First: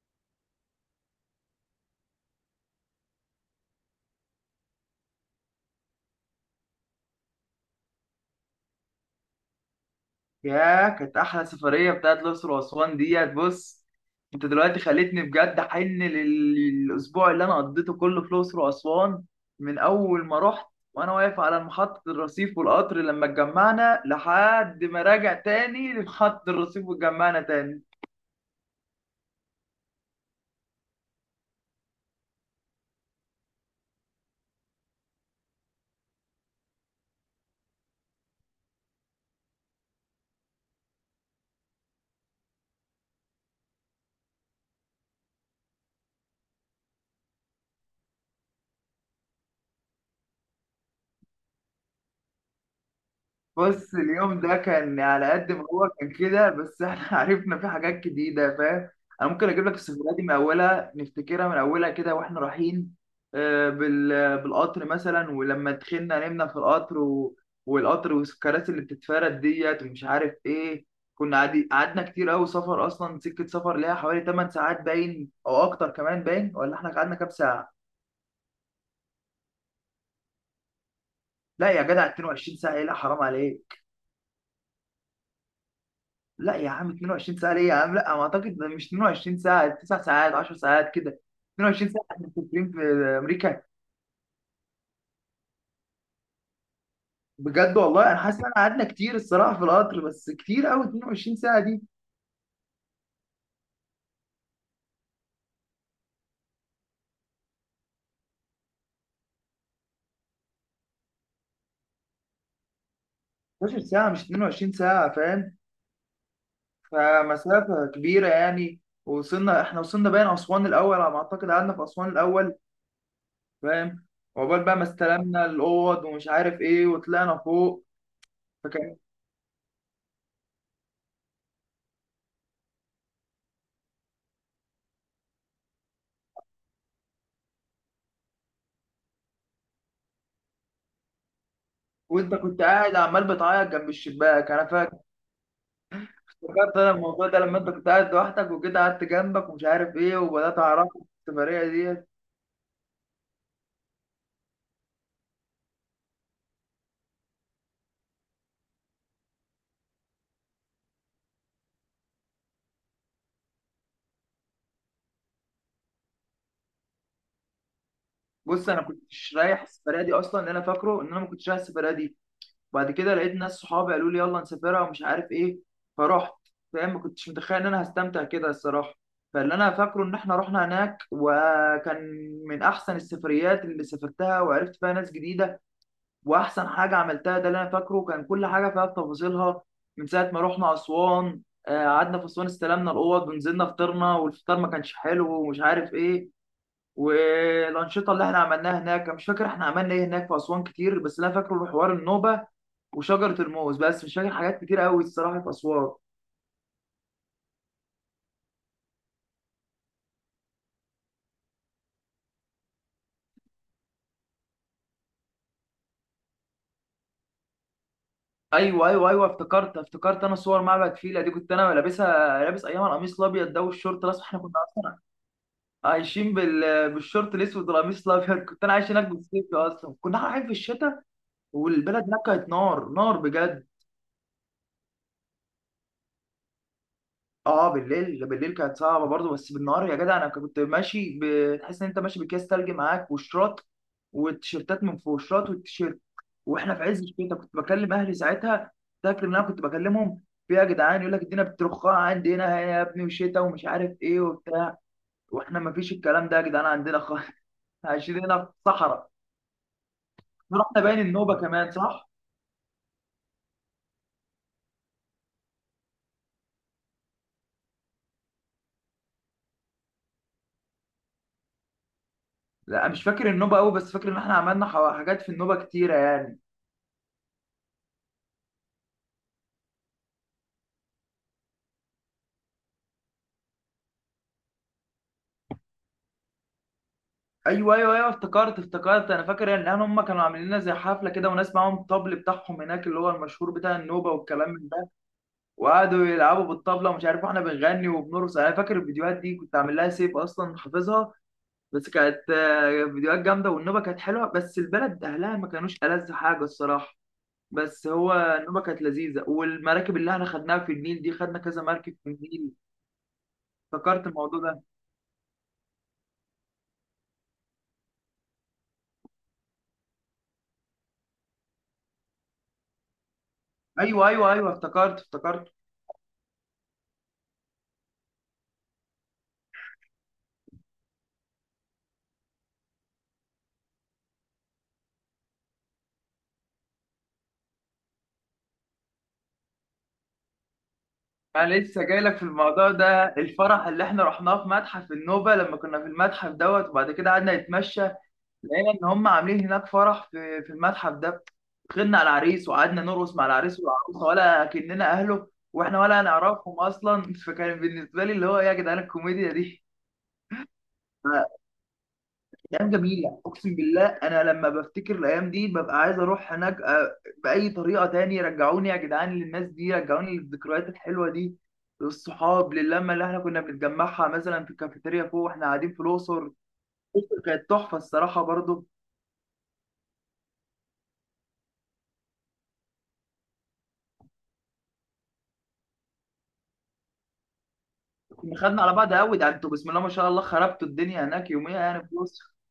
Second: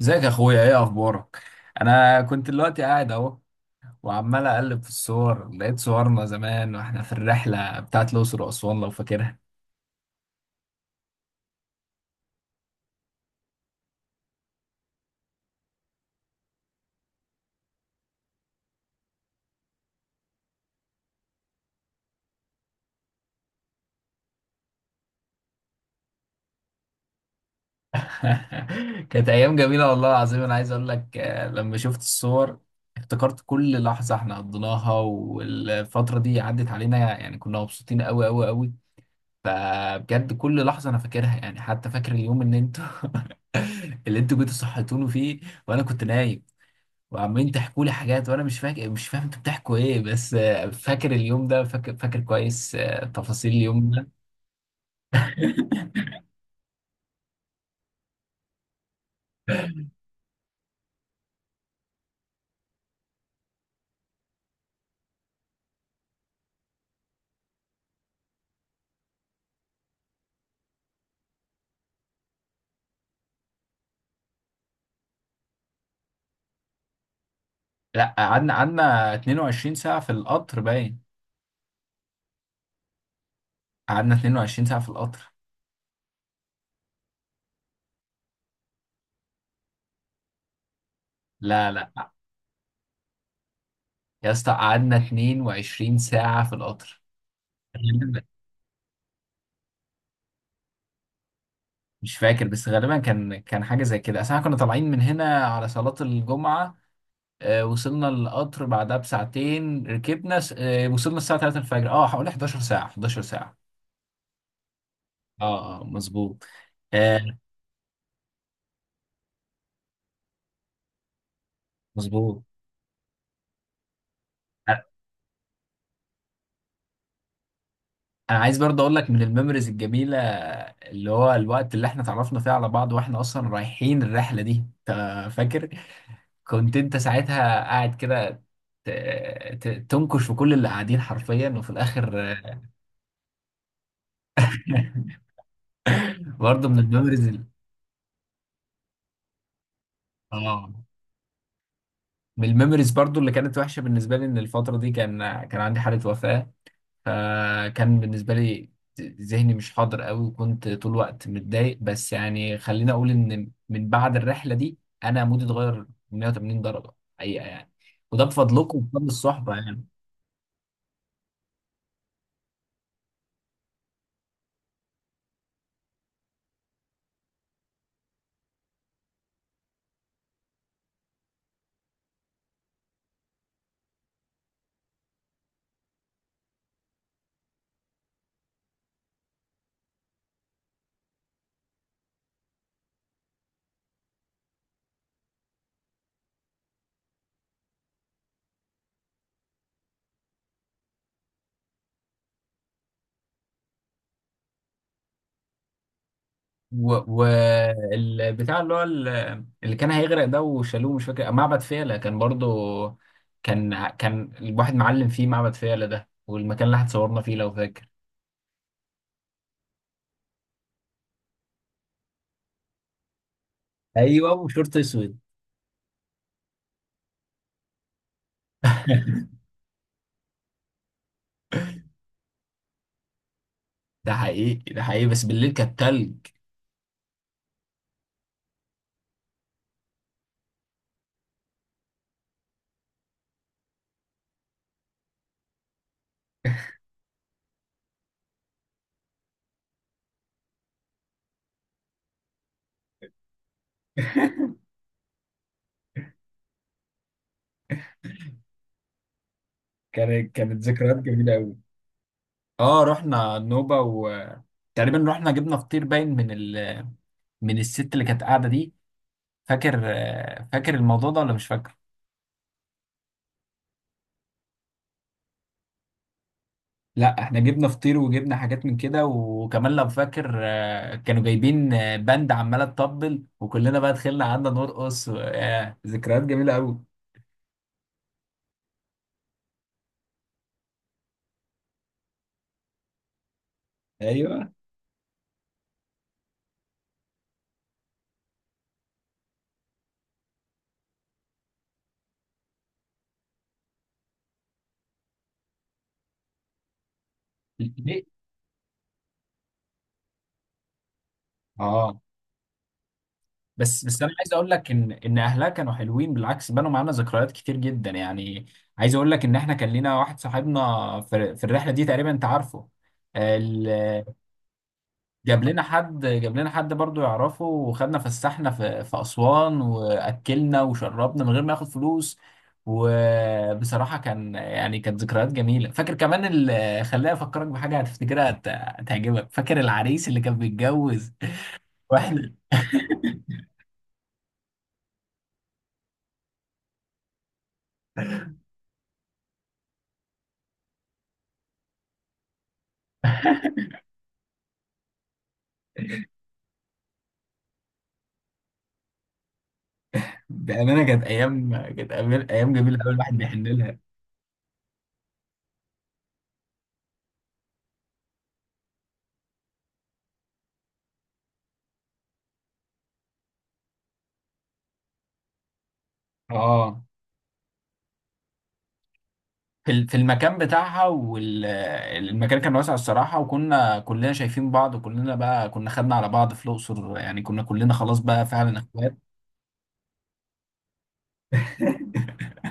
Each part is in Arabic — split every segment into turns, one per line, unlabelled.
ازيك يا اخويا، ايه اخبارك؟ انا كنت دلوقتي قاعد اهو، وعمال اقلب في الصور، لقيت صورنا زمان واحنا في الرحله بتاعت الاقصر واسوان، لو فاكرها.
ياه، كانت احلى سفريه بتاعت الاقصر واسوان ديت. بص، انت دلوقتي خليتني بجد احن للاسبوع اللي انا قضيته كله في الاقصر واسوان، من اول ما رحت وانا واقف على محطه الرصيف والقطر لما اتجمعنا لحد ما راجع تاني لمحطه الرصيف واتجمعنا تاني.
كانت ايام جميله والله العظيم. انا عايز اقول لك، لما شفت الصور افتكرت كل لحظه احنا قضيناها، والفتره دي عدت علينا، يعني كنا مبسوطين قوي قوي قوي. فبجد كل لحظه انا فاكرها، يعني حتى فاكر اليوم ان انتوا اللي انتوا جيتوا صحيتوني فيه وانا كنت نايم، وعمالين تحكوا لي حاجات وانا مش فاكر، مش فاهم انتوا بتحكوا ايه، بس فاكر اليوم ده، فاكر فاكر كويس، تفاصيل اليوم
بص،
ده.
اليوم ده كان على قد ما هو كان كده، بس احنا عرفنا فيه حاجات جديدة، فاهم؟ انا ممكن اجيب لك السفرية دي من اولها، نفتكرها من اولها كده واحنا رايحين بالقطر مثلا، ولما دخلنا نمنا في القطر والقطر والكراسي اللي بتتفرد ديت ومش عارف ايه. كنا قعدنا كتير قوي. سفر اصلا، سكة سفر ليها حوالي 8 ساعات باين او اكتر كمان باين، ولا احنا قعدنا كام ساعة؟
لا، قعدنا 22 ساعة في القطر باين.
لا يا جدع، 22 ساعة ايه، لا حرام عليك.
قعدنا 22 ساعة في القطر.
لا يا عم، 22 ساعة ليه يا عم، لا ما اعتقد، ده مش 22 ساعة، 9 ساعات 10 ساعات كده.
لا
22
لا،
ساعة؟ احنا مسافرين في امريكا؟
يا اسطى قعدنا 22 ساعة في القطر.
بجد والله انا
غالباً.
حاسس ان احنا قعدنا كتير الصراحة في القطر، بس كتير قوي 22 ساعة دي.
مش فاكر، بس غالبا كان حاجة زي كده، اصل احنا كنا طالعين من هنا على صلاة الجمعة. وصلنا القطر بعدها بساعتين، ركبنا س- آه، وصلنا الساعة 3 الفجر، حوالي 11 ساعة، 11 ساعة.
12 ساعة مش 22 ساعة، فاهم؟
اه اه مظبوط. آه،
فمسافة كبيرة يعني. وصلنا احنا، وصلنا باين اسوان الاول على ما اعتقد، قعدنا في اسوان
مظبوط.
الاول، فاهم؟ وعقبال بقى
انا
ما استلمنا الاوض ومش عارف ايه وطلعنا فوق.
أنا عايز برضه اقول
فكان،
لك من الميموريز الجميله، اللي هو الوقت اللي احنا اتعرفنا فيه على بعض واحنا اصلا رايحين الرحله دي. انت فاكر؟ كنت انت ساعتها قاعد كده، ت- تنكش في كل اللي قاعدين حرفيا، وفي الاخر.
وانت كنت قاعد عمال بتعيط جنب الشباك، انا فاكر.
برضه
فكرت
من
انا
الميموريز
الموضوع ده لما انت كنت قاعد لوحدك، وجيت قعدت جنبك ومش عارف ايه وبدات
اه،
اعرفك في السفريه ديت.
من الميموريز برضه اللي كانت وحشه بالنسبه لي، ان الفتره دي كان عندي حاله وفاه، فكان بالنسبة لي ذهني مش حاضر قوي، وكنت طول الوقت متضايق. بس يعني خليني أقول إن من بعد الرحلة دي أنا مودي اتغير 180 درجة حقيقة يعني، وده
بص،
بفضلكم
انا
وبفضل
كنتش
الصحبة
رايح
يعني.
السفريه دي اصلا، اللي انا فاكره ان انا ما كنتش رايح السفريه دي. وبعد كده لقيت ناس صحابي قالوا لي يلا نسافرها ومش عارف ايه، فرحت. فاهم؟ ما كنتش متخيل ان انا هستمتع كده الصراحه. فاللي انا فاكره ان احنا رحنا هناك وكان من احسن السفريات اللي سافرتها وعرفت فيها ناس جديده. واحسن حاجه عملتها، ده اللي انا فاكره، كان كل حاجه فيها بتفاصيلها. من ساعه ما رحنا اسوان قعدنا في اسوان استلمنا الاوض ونزلنا فطرنا والفطار ما كانش حلو ومش عارف ايه. والانشطه اللي احنا عملناها هناك، أنا مش فاكر احنا عملنا ايه هناك في اسوان كتير، بس اللي انا فاكره حوار النوبه وشجره الموز، بس مش فاكر حاجات كتير قوي الصراحه في اسوان.
والبتاع اللي هو اللي كان هيغرق ده وشالوه، مش فاكر، معبد فيلة كان برضو، كان الواحد معلم فيه معبد فيلة ده، والمكان اللي اتصورنا فيه لو فاكر.
ايوه، ايوه، ايوه، افتكرت. انا صور معبد فيلة دي كنت انا لابسها، لابس ايام القميص الابيض ده والشورت الاسود.
ايوه،
احنا كنا
وشورت
اصلا
اسود.
عايشين بالشورت الاسود والقميص الابيض، كنت انا عايش هناك بالصيف اصلا، كنا رايحين في الشتاء. والبلد هناك كانت نار نار بجد.
ده حقيقي، ده حقيقي، بس بالليل كانت تلج.
اه، بالليل بالليل كانت صعبه برضه، بس بالنهار يا جدع انا كنت ماشي، بتحس ان انت ماشي باكياس تلج معاك وشراط، والتيشيرتات من فوق الشراط والتيشيرت، واحنا في عز الشتاء. كنت بكلم اهلي ساعتها، فاكر ان انا كنت بكلمهم، في إيه يا جدعان، يقول لك الدنيا بترخاء عندي هنا يا ابني وشتاء ومش عارف ايه وبتاع. واحنا ما فيش الكلام ده يا جدعان عندنا خالص. عايشين هنا في صحراء.
كانت
رحنا
ذكريات
باين
جميله
النوبة
قوي.
كمان، صح؟
اه، رحنا نوبه، وتقريبا رحنا جبنا فطير باين من من الست اللي كانت قاعده دي. فاكر فاكر الموضوع ده ولا مش فاكر؟
لا، مش فاكر النوبة قوي، بس فاكر ان احنا عملنا حاجات في النوبة كتيرة يعني.
لا، احنا جبنا فطير وجبنا حاجات من كده، وكمان لو فاكر، كانوا جايبين باند عماله تطبل، وكلنا بقى دخلنا قعدنا نرقص، ذكريات جميله قوي.
ايوه، ايوه، ايوه، افتكرت. انا فاكر يعني ان هم كانوا عاملين لنا زي حفلة كده، وناس معاهم الطبل بتاعهم هناك اللي هو المشهور بتاع النوبة والكلام
ايوه.
من ده. وقعدوا يلعبوا بالطبلة ومش عارف، احنا بنغني وبنرقص. انا فاكر الفيديوهات دي كنت عامل لها سيف اصلا، حافظها. بس كانت فيديوهات جامدة، والنوبة كانت حلوة، بس البلد اهلها ما كانوش ألذ حاجة الصراحة. بس
ليه؟
هو النوبة كانت لذيذة، والمراكب اللي احنا خدناها في النيل دي، خدنا كذا مركب
اه
في النيل.
بس بس
افتكرت
انا عايز
الموضوع
اقول
ده.
لك ان اهلها كانوا حلوين، بالعكس بنوا معانا ذكريات كتير جدا يعني. عايز اقول لك ان احنا كان لينا واحد صاحبنا في الرحله دي، تقريبا انت عارفه ال-
ايوه، ايوه، ايوه، افتكرت
جاب
افتكرت
لنا حد جاب لنا حد برضو يعرفه، وخدنا فسحنا في اسوان، واكلنا وشربنا من غير ما ياخد فلوس. وبصراحه كان يعني، كانت ذكريات جميله. فاكر كمان، خليني افكرك بحاجه هتفتكرها، هتعجبك. فاكر العريس اللي كان بيتجوز؟
انا لسه جاي لك في
واحنا
الموضوع ده، الفرح اللي احنا رحناه في متحف النوبه لما كنا في المتحف دوت، وبعد كده قعدنا نتمشى، لقينا ان هم عاملين هناك فرح في المتحف ده. دخلنا على العريس وقعدنا نرقص مع العريس والعروسه ولا كأننا اهله، واحنا ولا نعرفهم اصلا. فكان بالنسبه لي اللي هو إيه يا جدعان، الكوميديا دي.
بأمانة كانت أيام كانت أيام أيام
ايام
جميلة أوي، الواحد
جميله
بيحن
اقسم
لها.
بالله. انا لما بفتكر الايام دي ببقى عايز اروح هناك باي طريقه تاني. رجعوني يا جدعان للناس دي، رجعوني للذكريات الحلوه دي، للصحاب، للمه اللي احنا كنا بنتجمعها مثلا في الكافيتيريا فوق واحنا قاعدين في الاقصر.
أه،
الأقصر كانت تحفه الصراحه برضو.
في المكان بتاعها، والمكان كان واسع الصراحة، وكنا كلنا شايفين بعض، وكلنا بقى كنا خدنا على بعض في الأقصر، يعني كنا كلنا خلاص بقى
كنا
فعلا
خدنا على بعض
إخوات.
قوي، ده انتوا بسم الله ما شاء الله خربتوا الدنيا هناك يوميها يعني في الاقصر.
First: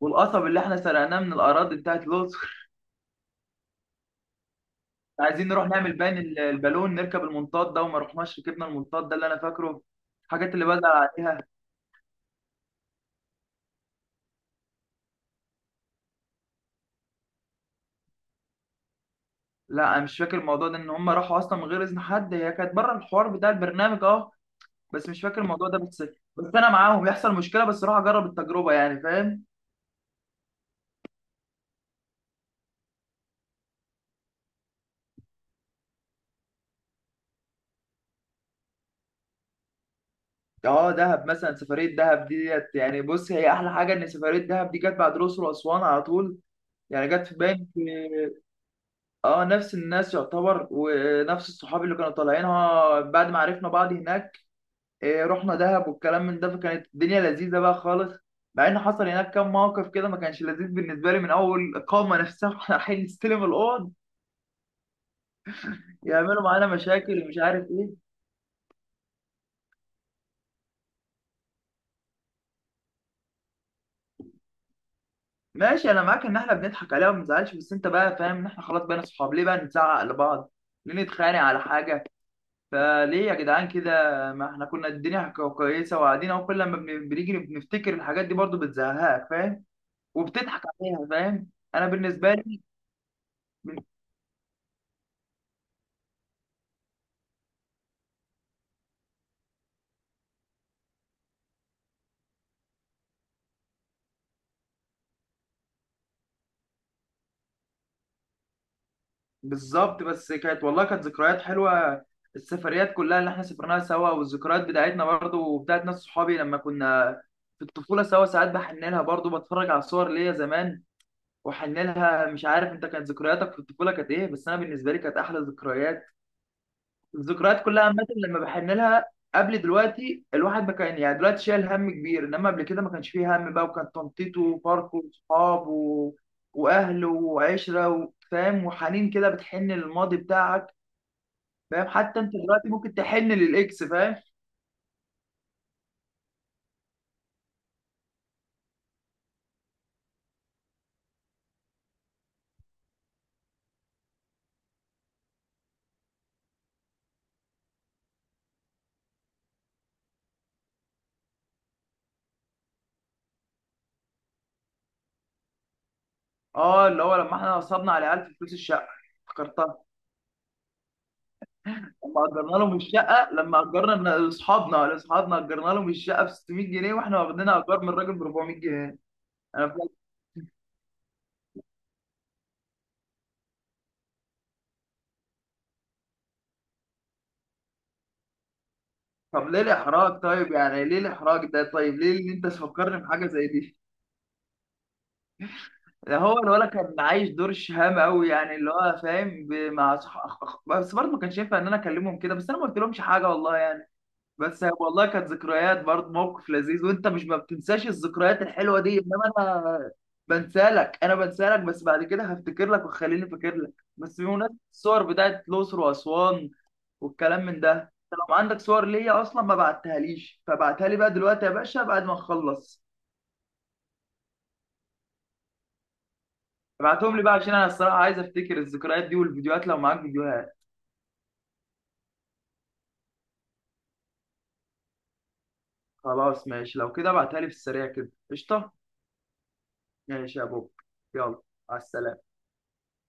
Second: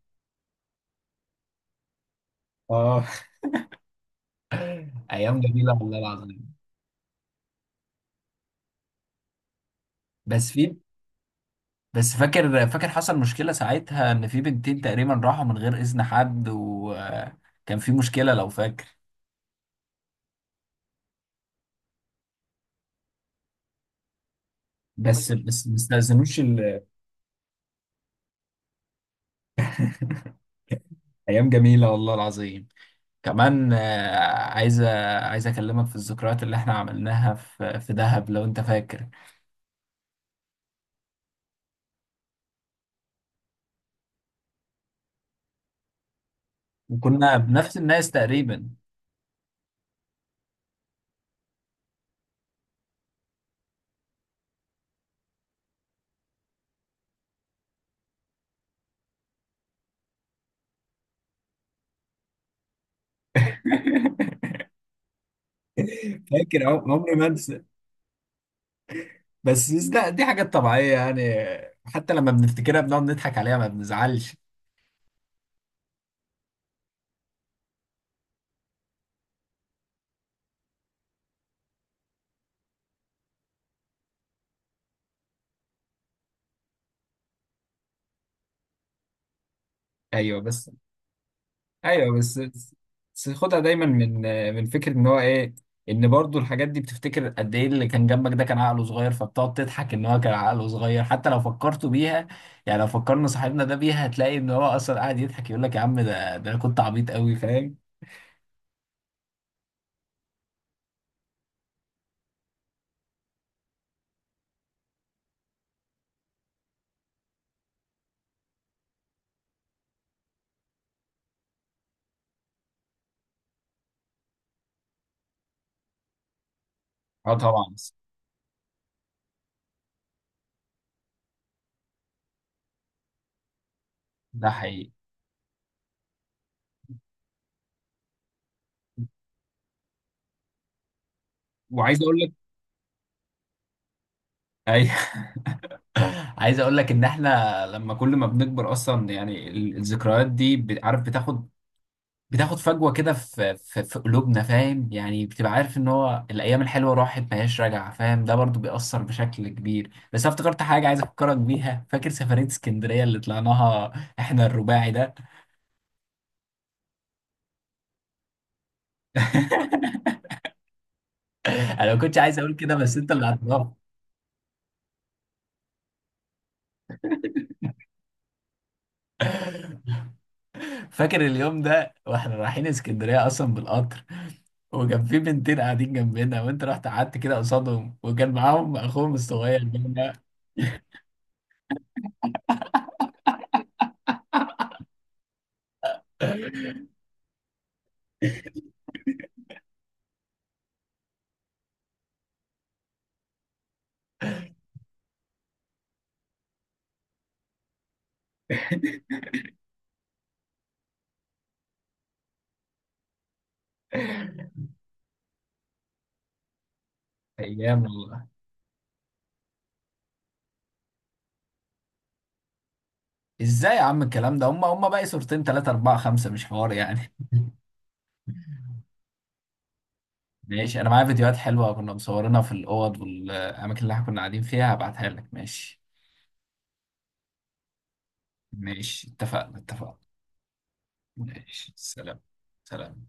والقصب اللي احنا سرقناه من الاراضي بتاعت الاقصر.
أه أيام
عايزين نروح
جميلة
نعمل
والله
باين
العظيم.
البالون، نركب المنطاد ده، وما رحناش ركبنا المنطاد ده اللي انا فاكره،
بس
الحاجات اللي
في
بزعل عليها.
بس فاكر فاكر حصل مشكلة ساعتها إن في بنتين تقريبا راحوا من غير إذن حد، وكان في مشكلة لو فاكر.
لا، انا مش فاكر الموضوع ده، ان هم راحوا اصلا من غير اذن حد، هي كانت بره الحوار بتاع البرنامج، اه. بس مش
بس
فاكر
بس
الموضوع
ما
ده بس.
استأذنوش
بس انا معاهم يحصل مشكله، بس راح اجرب التجربه يعني، فاهم؟
أيام جميلة والله العظيم. كمان عايز عايز اكلمك في الذكريات اللي احنا عملناها في دهب لو انت فاكر.
اه، دهب مثلا، سفريه دهب دي ديت يعني، بص هي احلى حاجه ان سفريه دهب دي جت بعد الاقصر واسوان على طول. يعني جت في
وكنا
باين
بنفس
في،
الناس تقريبا.
اه، نفس الناس يعتبر ونفس الصحاب اللي كانوا طالعينها بعد ما عرفنا بعض هناك. رحنا دهب والكلام من ده، فكانت الدنيا لذيذه بقى خالص. مع ان حصل هناك كام موقف كده ما كانش لذيذ بالنسبه لي، من اول الاقامه نفسها واحنا رايحين نستلم الاوض، يعملوا
فاكر،
معانا
عمري
مشاكل
ما
ومش
انسى،
عارف ايه.
بس دي حاجات طبيعية يعني، حتى لما بنفتكرها بنقعد نضحك عليها، ما بنزعلش.
ماشي، انا معاك ان احنا بنضحك عليها وما نزعلش، بس انت بقى فاهم ان احنا خلاص بقينا صحاب، ليه بقى نزعق لبعض، ليه نتخانق على حاجه، فليه يا جدعان كده؟ ما احنا كنا الدنيا كويسه وقاعدين اهو، كل لما بنيجي بنفتكر الحاجات دي برضو بتزهقك، فاهم؟
ايوه
وبتضحك
بس،
عليها، فاهم؟ انا
ايوه
بالنسبه
بس، بس خدها
لي،
دايما من فكره ان هو ايه، ان برضو الحاجات دي بتفتكر قد ايه، اللي كان جنبك ده كان عقله صغير، فبتقعد تضحك ان هو كان عقله صغير، حتى لو فكرتوا بيها، يعني لو فكرنا صاحبنا ده بيها، هتلاقي ان هو اصلا قاعد يضحك، يقول لك: يا عم ده، انا كنت عبيط قوي فاهم.
بالظبط. بس كانت والله كانت ذكريات حلوه، السفريات كلها اللي احنا سافرناها سوا، والذكريات بتاعتنا برضو وبتاعت ناس صحابي لما كنا في الطفوله سوا، ساعات بحن لها برضو، بتفرج على صور ليا زمان واحن لها. مش عارف انت كانت ذكرياتك في الطفوله كانت ايه، بس انا بالنسبه لي كانت احلى ذكريات،
اه طبعا،
الذكريات كلها
بس
عامه لما بحن لها. قبل دلوقتي الواحد ما كان يعني، دلوقتي شايل هم كبير، انما قبل كده ما كانش فيه هم بقى، وكان تنطيطه
ده حقيقي،
وفرقه وصحابه واهله وعشره فاهم، وحنين كده بتحن للماضي بتاعك. فاهم؟
وعايز اقول
حتى
لك.
انت دلوقتي ممكن تحن للاكس، فاهم؟
ايوه. عايز اقول لك ان احنا لما كل ما بنكبر اصلا، يعني الذكريات دي عارف بتاخد، فجوه كده في قلوبنا فاهم، يعني بتبقى عارف ان هو الايام الحلوه راحت ما هياش راجعه فاهم، ده برضو بيأثر بشكل كبير. بس انا افتكرت حاجه، عايز افكرك بيها. فاكر سفريه اسكندريه اللي طلعناها احنا الرباعي ده؟
اه، اللي هو لما احنا نصبنا على عيال في فلوس الشقه، افتكرتها.
انا ما كنتش
لما
عايز اقول
اجرنا
كده،
لهم
بس انت اللي
الشقه، لما
هتضاف.
اجرنا لاصحابنا اجرنا لهم الشقه ب 600 جنيه، واحنا واخدين ايجار من الراجل ب 400 جنيه، انا فاهم.
فاكر اليوم ده واحنا رايحين اسكندريه اصلا بالقطر، وكان في بنتين قاعدين جنبنا، وانت رحت قعدت كده قصادهم، وكان معاهم اخوهم
طب ليه
الصغير ده.
الاحراج، طيب يعني ليه الاحراج ده، طيب ليه ان انت تفكرني بحاجه زي دي؟ ده هو الولد كان عايش دور الشهامه قوي يعني، اللي هو فاهم مع بس برضه ما كانش ينفع ان انا اكلمهم كده، بس انا ما قلت لهمش حاجه والله يعني. بس والله كانت ذكريات برضه، موقف لذيذ وانت مش ما بتنساش الذكريات الحلوه دي، انما انا بنسالك بس، بعد كده هفتكر لك وخليني فاكر لك بس بمناسبه الصور بتاعت الاقصر واسوان والكلام من ده.
ايام
انت
والله!
لو عندك صور ليا اصلا ما بعتهاليش، فبعتها لي بقى دلوقتي يا باشا بعد ما نخلص.
ازاي يا عم الكلام ده، هم باقي صورتين، ثلاثة، أربعة، خمسة، مش حوار يعني.
ابعتهم لي بقى عشان انا الصراحه عايز افتكر الذكريات دي، والفيديوهات لو معاك فيديوهات.
ماشي، أنا معايا فيديوهات حلوة كنا مصورينها في الأوض والأماكن اللي احنا كنا قاعدين فيها، هبعتها لك ماشي.
خلاص ماشي، لو كده ابعتها لي في السريع كده، قشطه.
ماشي، اتفقنا اتفقنا.
ماشي يا بوب، يلا.
ماشي
على
سلام.
السلامه.
سلام.